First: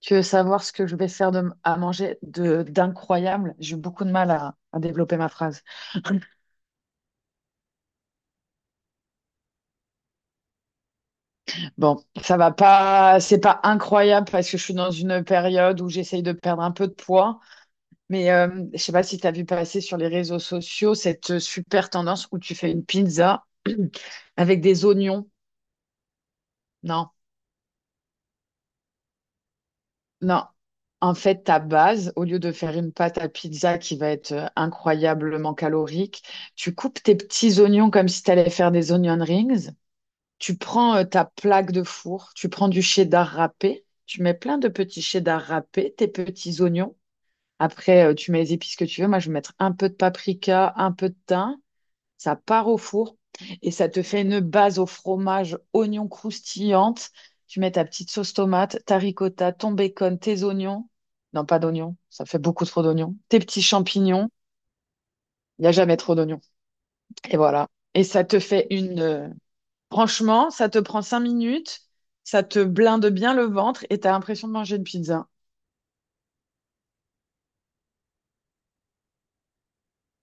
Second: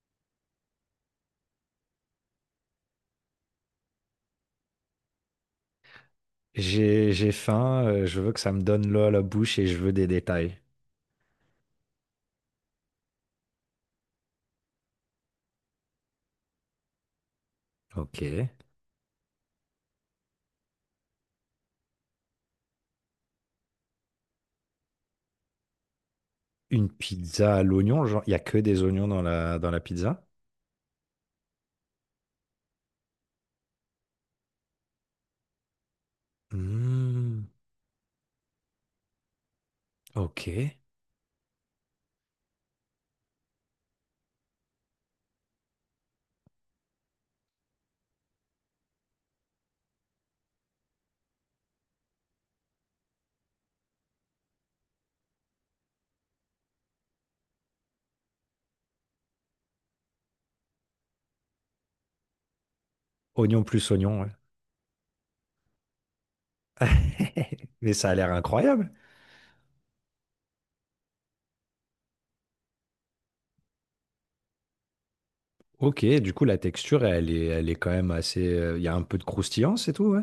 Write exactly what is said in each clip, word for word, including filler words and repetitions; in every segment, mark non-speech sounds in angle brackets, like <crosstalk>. Tu veux savoir ce que je vais faire de, à manger de d'incroyable? J'ai eu beaucoup de mal à, à développer ma phrase. <laughs> J'ai, j'ai faim, euh, je veux que ça me donne l'eau à la bouche et je veux des détails. Bon, ça va pas, c'est pas incroyable parce que je suis dans une période où j'essaye de perdre un peu de poids. Ok. Mais euh, je sais pas si tu as vu passer sur les réseaux sociaux cette euh, super tendance où tu fais une pizza <clears throat> avec des oignons. Une Non, pizza à l'oignon, genre, il n'y a que des oignons dans la, dans la pizza? non. En fait, ta base, au lieu de faire une pâte à pizza qui va être euh, incroyablement calorique, tu coupes tes Hmm, petits oignons comme si tu allais faire des onion rings. ok. Tu prends euh, ta plaque de four, tu prends du cheddar râpé, tu mets plein de petits cheddar râpés, tes petits oignons. Après, euh, tu mets les épices que tu veux. Moi, je vais mettre un peu de paprika, un peu de thym. Ça part au four et ça te fait une base au fromage, oignons croustillante. Tu mets ta petite sauce tomate, ta ricotta, ton bacon, tes oignons. Non, pas d'oignons, ça fait beaucoup trop d'oignons. Tes Oignon petits plus oignon, ouais. champignons, il n'y a jamais trop d'oignons. Et voilà. Mais Et ça a ça l'air te fait incroyable. une, euh, franchement, ça te prend cinq minutes, ça te blinde bien le ventre et t'as l'impression de manger une pizza. Ok, du coup, la texture, elle est, elle est quand même assez... euh, Il y a un peu de croustillant, c'est tout, ouais.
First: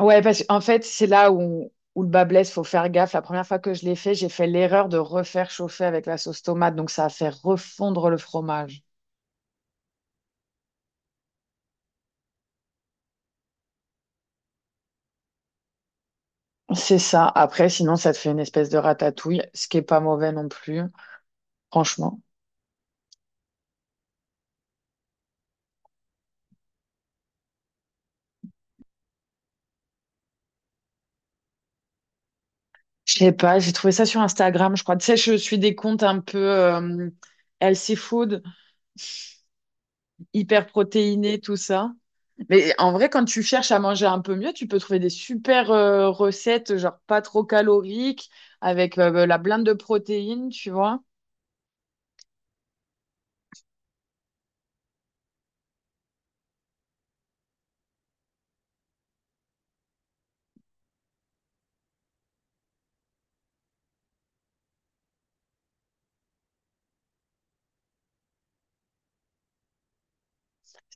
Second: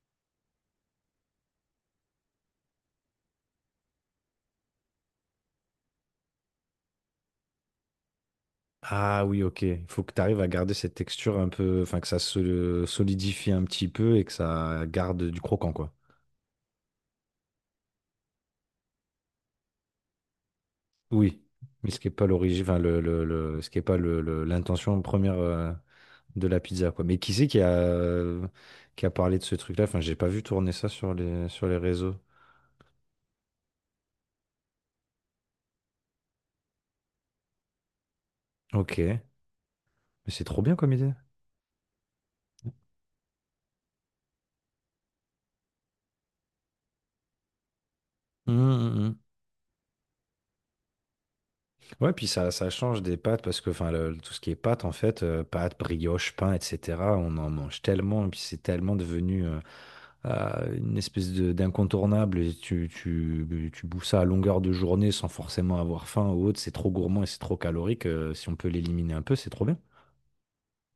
Ouais, parce qu'en fait, c'est là où, où le bas blesse, faut faire gaffe. La première fois que je l'ai fait, j'ai fait l'erreur de refaire chauffer avec la sauce tomate, donc ça a fait refondre le fromage. Ah oui, ok. Il faut que tu arrives à garder cette texture un peu. Enfin, que ça se solidifie un petit peu et que ça garde du croquant, quoi. C'est ça. Après, sinon, ça te fait une espèce de ratatouille, ce qui est pas mauvais non plus, Oui, mais ce qui est franchement. pas l'origine, enfin le, le, le- ce qui est pas le, le- l'intention première euh, de la pizza quoi. Mais qui c'est qui a euh, qui a parlé de ce truc-là? Enfin, j'ai pas vu tourner ça sur les sur les réseaux. Je sais pas, j'ai trouvé ça sur Instagram, je crois. Tu sais, je suis des comptes un peu euh, healthy food, Ok, mais c'est trop hyper bien comme idée. protéinés, tout ça. Mais en vrai, quand tu cherches à manger un peu mieux, tu peux trouver des super euh, recettes, genre pas trop caloriques, Hum, hum, avec euh, hum. bah, la blinde de protéines, tu vois. Ouais, puis ça, ça change des pâtes parce que enfin le- tout ce qui est pâtes en fait, euh, pâtes, brioche, pain, et cetera. On en mange tellement et puis c'est tellement devenu euh, euh, une espèce de- d'incontournable et tu, tu, tu bouffes ça à longueur de journée sans forcément avoir faim ou autre, c'est trop gourmand et c'est trop calorique. Euh, si on peut l'éliminer un peu, c'est trop bien.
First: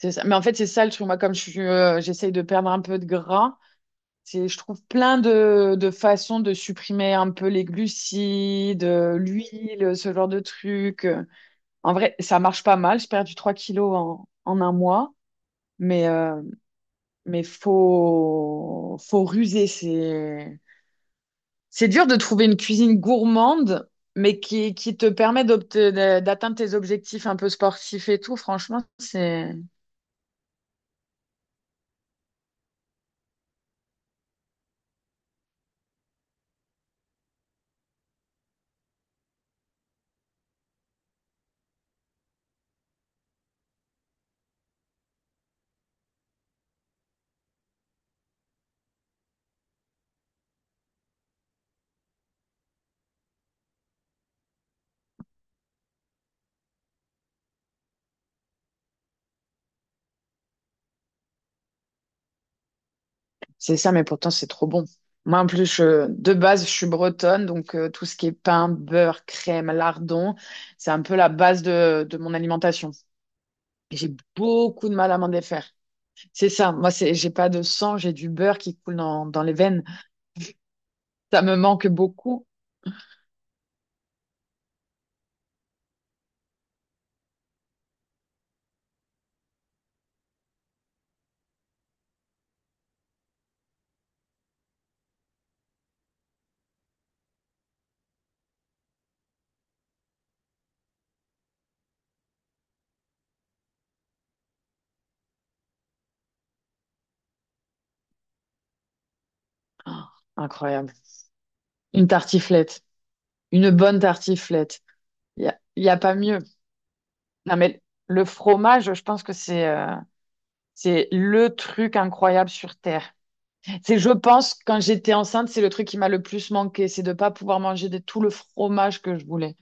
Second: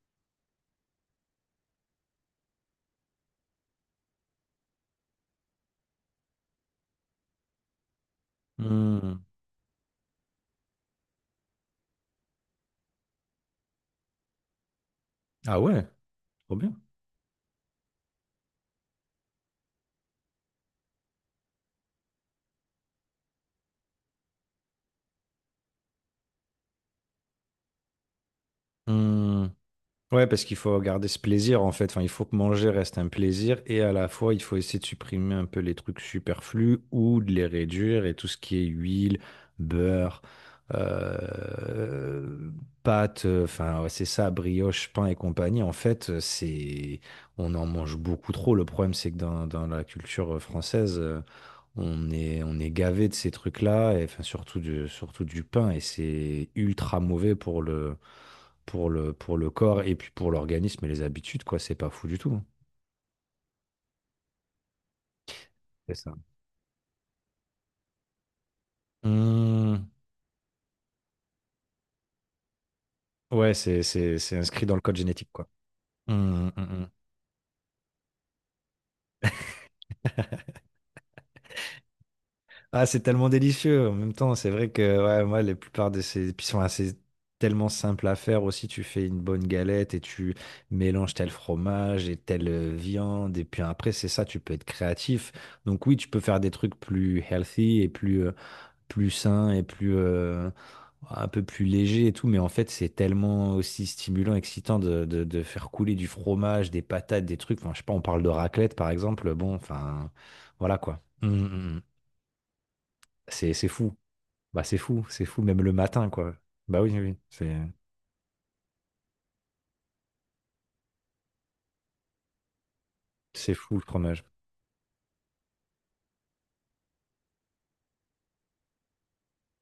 C'est ça. Mais en fait, c'est ça le truc. Moi, comme je suis, euh, j'essaye de perdre un peu de gras, c'est, je trouve plein de, de façons de supprimer un peu les glucides, euh, Hmm. l'huile, ce genre de trucs. En vrai, ça marche pas mal. J'ai perdu trois kilos en, en un mois. Ah ouais, Mais, euh, trop bien. mais faut, faut ruser. C'est. C'est dur de trouver une cuisine gourmande, mais qui, qui te permet d'obte- de- d'atteindre tes objectifs un peu sportifs et tout. Franchement, Hmm. c'est, Ouais, parce qu'il faut garder ce plaisir en fait. Enfin, il faut que manger reste un plaisir et à la fois, il faut essayer de supprimer un peu les trucs superflus ou de les réduire et tout ce qui est huile, beurre, euh, pâtes, euh, enfin, ouais, c'est ça, brioche, pain et compagnie. En fait, euh, c'est, on en mange beaucoup trop. Le problème, c'est que dans, dans la culture française, euh, on est, on est gavé de ces trucs-là et enfin, surtout du, surtout du pain et c'est ultra mauvais pour le pour le, pour le corps et puis pour l'organisme et les habitudes, quoi. C'est pas fou du tout. c'est ça, mais pourtant, c'est trop bon. Moi, en plus, C'est je- ça. de base, je suis bretonne, donc euh, tout ce qui est pain, beurre, crème, Hmm. lardon, c'est un peu la base de, de mon alimentation. Ouais, c'est, Et j'ai c'est, c'est inscrit dans le beaucoup de code mal à génétique, m'en quoi. défaire. Hmm, C'est hmm, ça, hmm. moi, c'est, j'ai pas de sang, j'ai du beurre qui coule dans, dans les veines. Ça me manque beaucoup. Ah, c'est tellement délicieux. En même temps, c'est vrai que ouais, moi, les plupart de ces. Puis ils sont assez tellement simples à faire aussi. Tu fais une bonne galette et tu mélanges tel fromage et telle euh, viande. Et puis après, c'est ça, tu peux être créatif. Donc oui, tu peux faire des trucs plus healthy et plus, euh, plus sain et plus euh, un peu plus léger et tout, mais en fait c'est tellement aussi stimulant, excitant de, de- de faire couler du fromage, des patates, des trucs. Enfin, je sais pas, on parle de raclette par exemple. Bon, enfin, Ah, voilà incroyable. quoi. Mm, mm, mm. Une tartiflette, C'est c'est une fou. bonne Bah c'est tartiflette. fou, c'est fou Il y a, même le y a matin pas quoi. mieux. Bah oui, oui, oui, c'est Non, mais le fromage, je pense que c'est euh, c'est le truc incroyable sur Terre. c'est fou le C'est, je fromage. pense, quand j'étais enceinte, c'est le truc qui m'a le plus manqué, c'est de pas pouvoir manger de tout le fromage que je voulais.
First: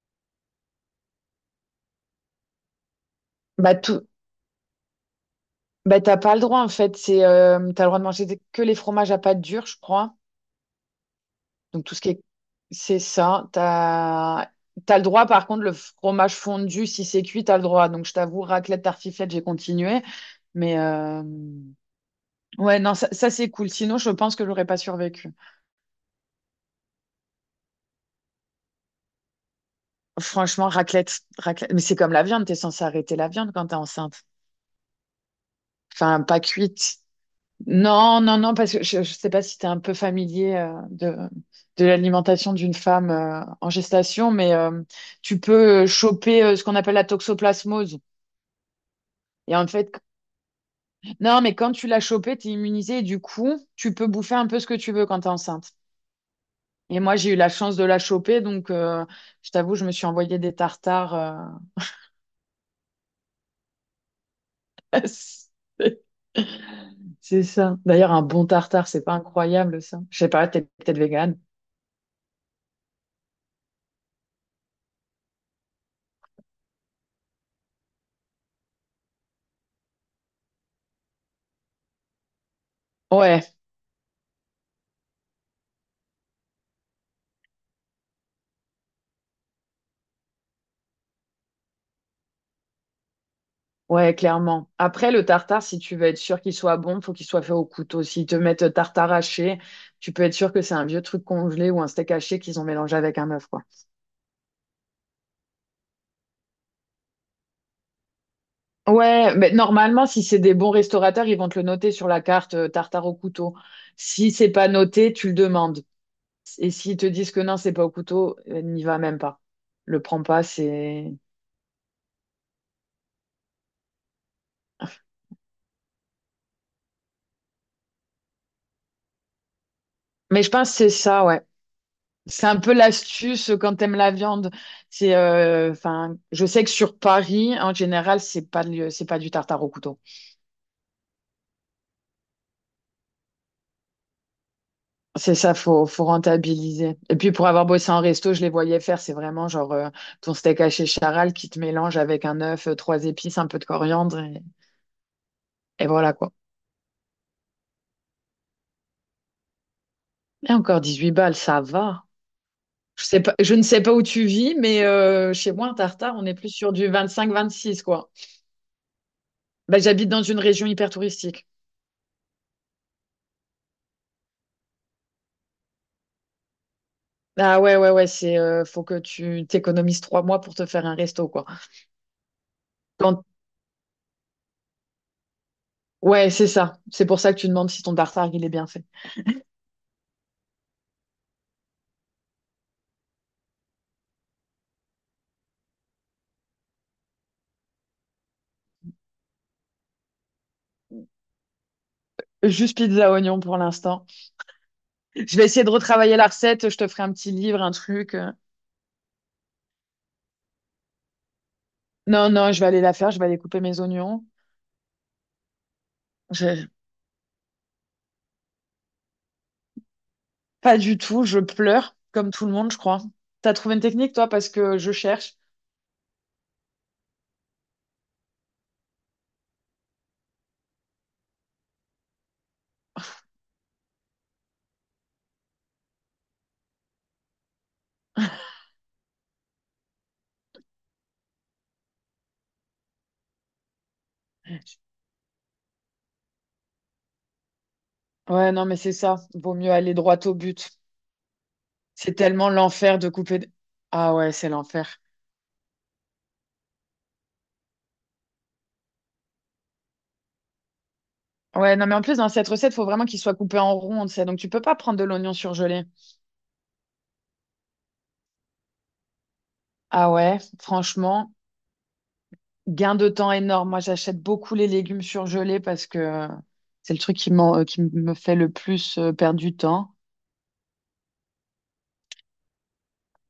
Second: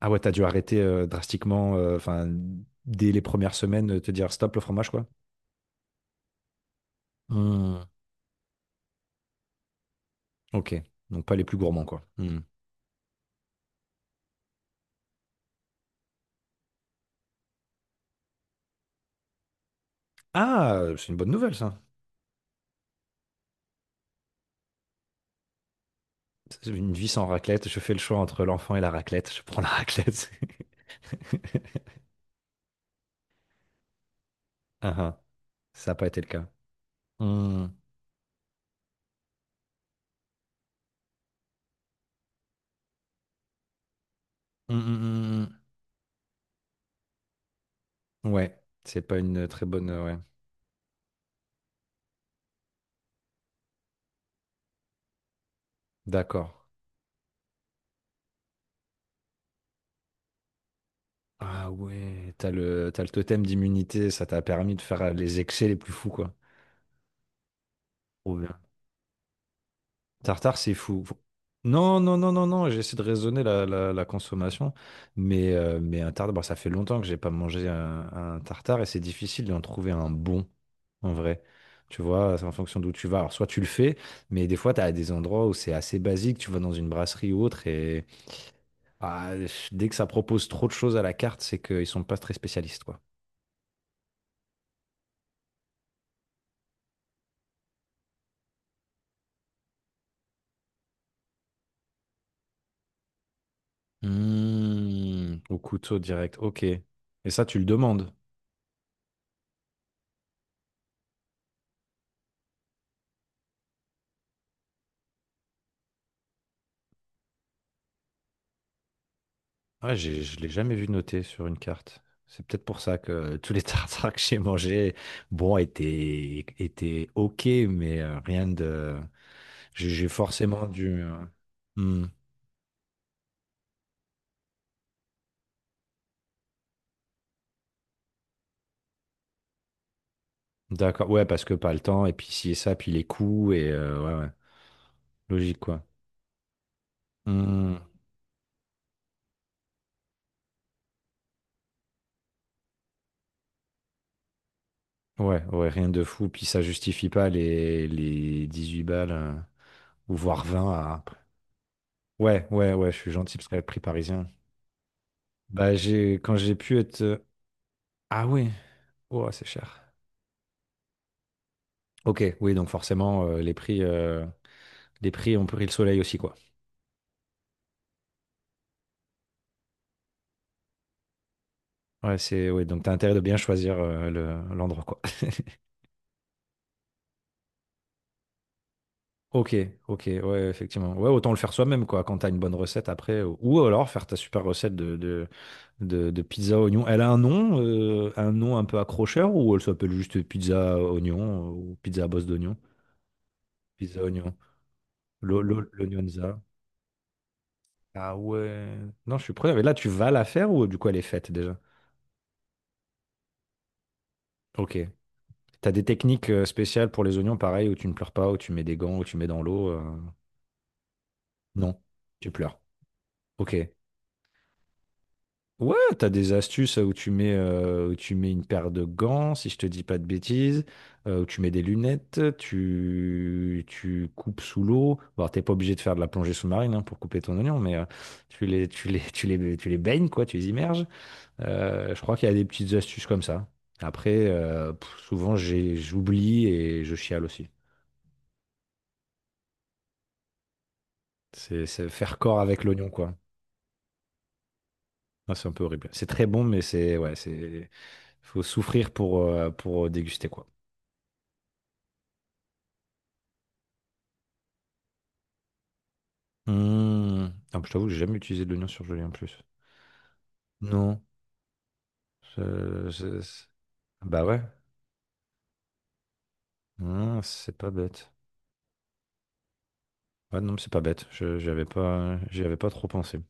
Ah ouais, t'as dû arrêter euh, drastiquement, euh, enfin dès les premières Bah, semaines, euh, tout, te dire stop le fromage quoi. bah, t'as pas le droit, en fait. C'est, euh, Mm. t'as le droit de manger des- que les fromages à pâte dure, je crois. Ok, donc pas les plus gourmands Donc, tout ce quoi. qui est, Mm. c'est ça. T'as, t'as le droit, par contre, le fromage fondu, si c'est cuit, t'as le droit. Donc, je t'avoue, raclette, tartiflette, j'ai continué. Mais, Ah, c'est une euh, bonne nouvelle ça. ouais, non, ça, ça, c'est cool. Sinon, je pense que j'aurais pas survécu. Une vie sans raclette, je fais le choix entre l'enfant et la raclette. Je prends la raclette. Franchement, raclette, <laughs> raclette. Mais c'est comme la viande, t'es censée arrêter la viande quand t'es enceinte. Ah ah, ça n'a pas été Enfin, le pas cas. cuite. Hmm. Non, non, non, parce que je, je sais pas si t'es un peu familier euh, de, de, l'alimentation d'une femme euh, en gestation, mais Hmm, euh, hmm, tu hmm, peux euh, choper euh, ce qu'on appelle la toxoplasmose. hmm. Ouais, c'est pas une Et très en bonne. fait, euh, Ouais, non, mais quand tu l'as chopée, t'es immunisée et du coup, tu peux bouffer un peu ce que tu veux quand t'es enceinte. d'accord. Et moi, j'ai eu la chance de la choper, donc euh, je t'avoue, je me suis envoyé des tartares. euh, Ah ouais, t'as le, t'as le totem d'immunité, ça t'a permis de faire les excès les <laughs> plus fous, quoi. C'est ça. D'ailleurs, un Trop bon bien. tartare, c'est pas incroyable, ça. Je sais pas, Tartare, t'es c'est peut-être fou. végane. Non, non, non, non, non, j'essaie de raisonner la, la, la consommation, mais, euh, mais un tartare, bon, ça fait longtemps que j'ai pas mangé un, un tartare et c'est difficile d'en trouver un bon, en vrai. Tu vois, c'est en fonction d'où tu vas. Alors, soit Ouais, tu le fais, mais des fois, tu as des endroits où c'est assez basique, tu vas dans une brasserie ou autre, et ah, dès que ça propose trop de choses à la carte, c'est qu'ils sont pas très spécialistes, quoi. ouais, clairement. Après, le tartare, si tu veux être sûr qu'il soit bon, faut qu'il soit fait au couteau. S'ils te mettent tartare haché, tu peux être sûr que c'est un vieux truc congelé ou un steak haché qu'ils ont mélangé avec un œuf, quoi. Mmh, au couteau direct, ok. Et ça, tu le demandes. Ouais, mais normalement, si c'est des bons restaurateurs, ils vont te le noter sur la carte, euh, tartare au couteau. Si c'est pas noté, tu le demandes. Et s'ils te disent que non, c'est pas au couteau, euh, n'y va même pas. Ouais, Le j'ai- prends je pas, l'ai jamais vu c'est. noté sur une carte. C'est peut-être pour ça que tous les <laughs> tartares que j'ai mangés, bon, étaient, étaient OK, mais euh, rien de. J'ai j'ai Mais je forcément pense que c'est dû. euh, ça, ouais. Hmm, C'est un peu l'astuce quand t'aimes la viande. C'est, euh, enfin, je sais que sur Paris, en général, c'est pas, le- c'est pas du tartare au couteau. d'accord, ouais, parce que pas le temps, et puis si et ça, puis les coûts, et euh, ouais, ouais, C'est ça, logique, quoi. faut, faut rentabiliser. Et puis pour avoir Hmm, bossé en resto, je les voyais faire. C'est vraiment genre euh, ton steak haché charal qui te mélange avec un œuf, euh, trois épices, un peu de coriandre et, ouais, ouais, et rien de voilà fou, quoi. puis ça justifie pas les, les dix-huit balles, euh, ou voire Et vingt encore à. dix-huit balles, ça va. Ouais, ouais, ouais, je Je suis sais pas, gentil parce je ne qu'avec prix sais pas où tu parisien. vis, mais euh, chez moi, Bah, en j'ai, tartare, on est quand plus j'ai sur pu du être. euh, vingt-cinq à vingt-six quoi. Ah ouais. Ouah, c'est Bah, cher. j'habite dans une région hyper touristique. Ok, oui, donc forcément, euh, les prix, euh, les prix ont pris le soleil aussi, quoi. Ah ouais, ouais, ouais, c'est euh, faut que tu t'économises trois mois pour te faire un resto, quoi. Ouais, c'est, oui, donc t'as intérêt de Quand... bien choisir euh, le- l'endroit, quoi. <laughs> Ouais, c'est ça. C'est pour ça que tu demandes si ton tartare, il est bien fait. Ok, ok, ouais, effectivement. Ouais, autant le faire soi-même, quoi, quand t'as une bonne recette après. Ou ou alors faire ta super recette de, de, de, de pizza oignon. Elle a un nom, euh, un nom un peu accrocheur, ou elle s'appelle juste pizza oignon, euh, ou pizza à bosse d'oignon? Juste pizza oignon pour Pizza l'instant. oignon. Je Lo- vais essayer lo- de retravailler la L'oignonza. recette. Je te ferai un petit livre, un truc. Ah euh. ouais. Non, je suis preneur. Mais là, tu vas la faire ou du coup, elle est faite déjà? Non, non, je vais aller la faire. Je vais aller couper mes oignons. Ok. T'as des techniques euh, Je- spéciales pour les oignons, pareil, où tu ne pleures pas, où tu mets des gants, où tu mets dans l'eau. euh, Pas du tout. Je Non, pleure, tu comme tout le pleures. monde, je crois. T'as Ok. trouvé une technique, toi, parce que je cherche. Ouais, t'as des astuces où tu mets, euh, où tu mets une paire de gants, si je te dis pas de bêtises, euh, où tu mets des lunettes, tu, tu coupes sous l'eau. Bon, t'es pas obligé de faire de la plongée sous-marine hein, pour couper ton oignon, mais euh, tu les, tu les, <laughs> tu les, tu les baignes, quoi, tu les immerges. Euh, je crois qu'il y a des petites astuces comme ça. Après, euh, pff, souvent, j'ai, j'oublie et je chiale aussi. Ouais, non, mais c'est ça. Vaut mieux aller droit au but. C'est c'est C'est faire corps tellement avec l'oignon, l'enfer de quoi. couper. Ah ouais, c'est l'enfer. Ah, c'est un peu horrible. C'est très bon, mais c'est. Ouais, c'est. Faut souffrir pour, euh, pour euh, déguster, quoi. Ouais, non, mais en plus, dans cette recette, il faut vraiment qu'il soit coupé en rond, tu sais. Donc, tu peux pas prendre de l'oignon surgelé. Mmh. Ah, je t'avoue que j'ai jamais utilisé de l'oignon surgelé, en plus. Ah ouais, Non. franchement, Euh, gain de C'est- temps c'est- énorme. Moi, j'achète Bah ouais. beaucoup les légumes surgelés parce que c'est le truc Mmh, qui c'est m'en- euh, pas qui bête. me fait le plus euh, perdre du temps. Ouais, non, mais c'est pas bête. Je, j'y avais pas, j'y avais pas trop pensé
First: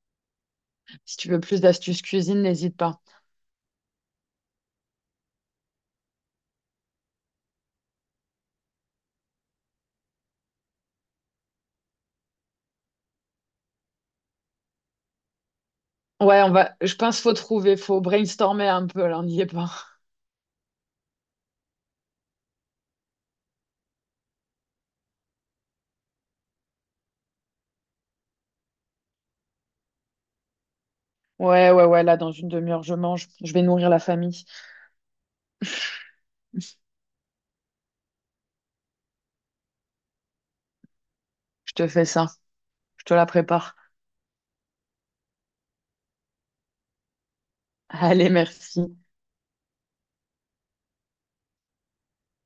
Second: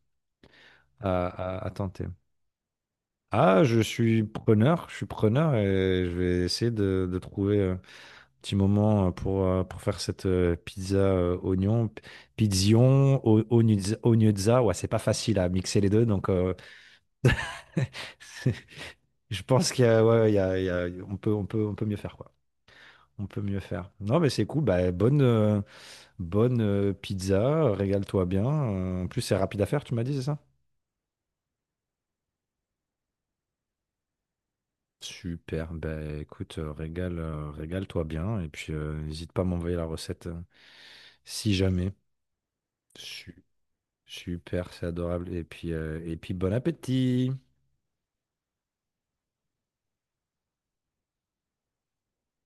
Si à, tu veux plus à- à d'astuces tenter. cuisine, n'hésite pas. Ah, je suis preneur. Je suis preneur et je vais essayer de, de trouver. euh, Petit moment euh, pour, euh, pour faire cette euh, pizza euh, oignon. P- Pizzion, o- ognuzza, ognuzza. Ouais, c'est pas facile à mixer les deux, donc Ouais, on euh, va, je pense faut trouver, faut <laughs> brainstormer un peu, là, on n'y je est pas. pense qu'il y a, ouais, il y a- il y a- on peut, on peut, on peut mieux faire, quoi. On peut mieux faire. Non, mais c'est cool. Bah, bonne, euh, bonne euh, pizza. Régale-toi bien. Euh, En plus, c'est rapide à faire, tu m'as dit, c'est ça? Ouais, ouais, ouais, là, dans une demi-heure, je mange. Je vais nourrir la famille. Super. Ben écoute, euh, régale, euh, régale-toi bien. Et puis, euh, n'hésite pas à m'envoyer la recette euh, si Je te jamais. fais ça. Je te la Super. prépare. Super, c'est adorable. Et puis, euh, et puis bon appétit. Allez, merci.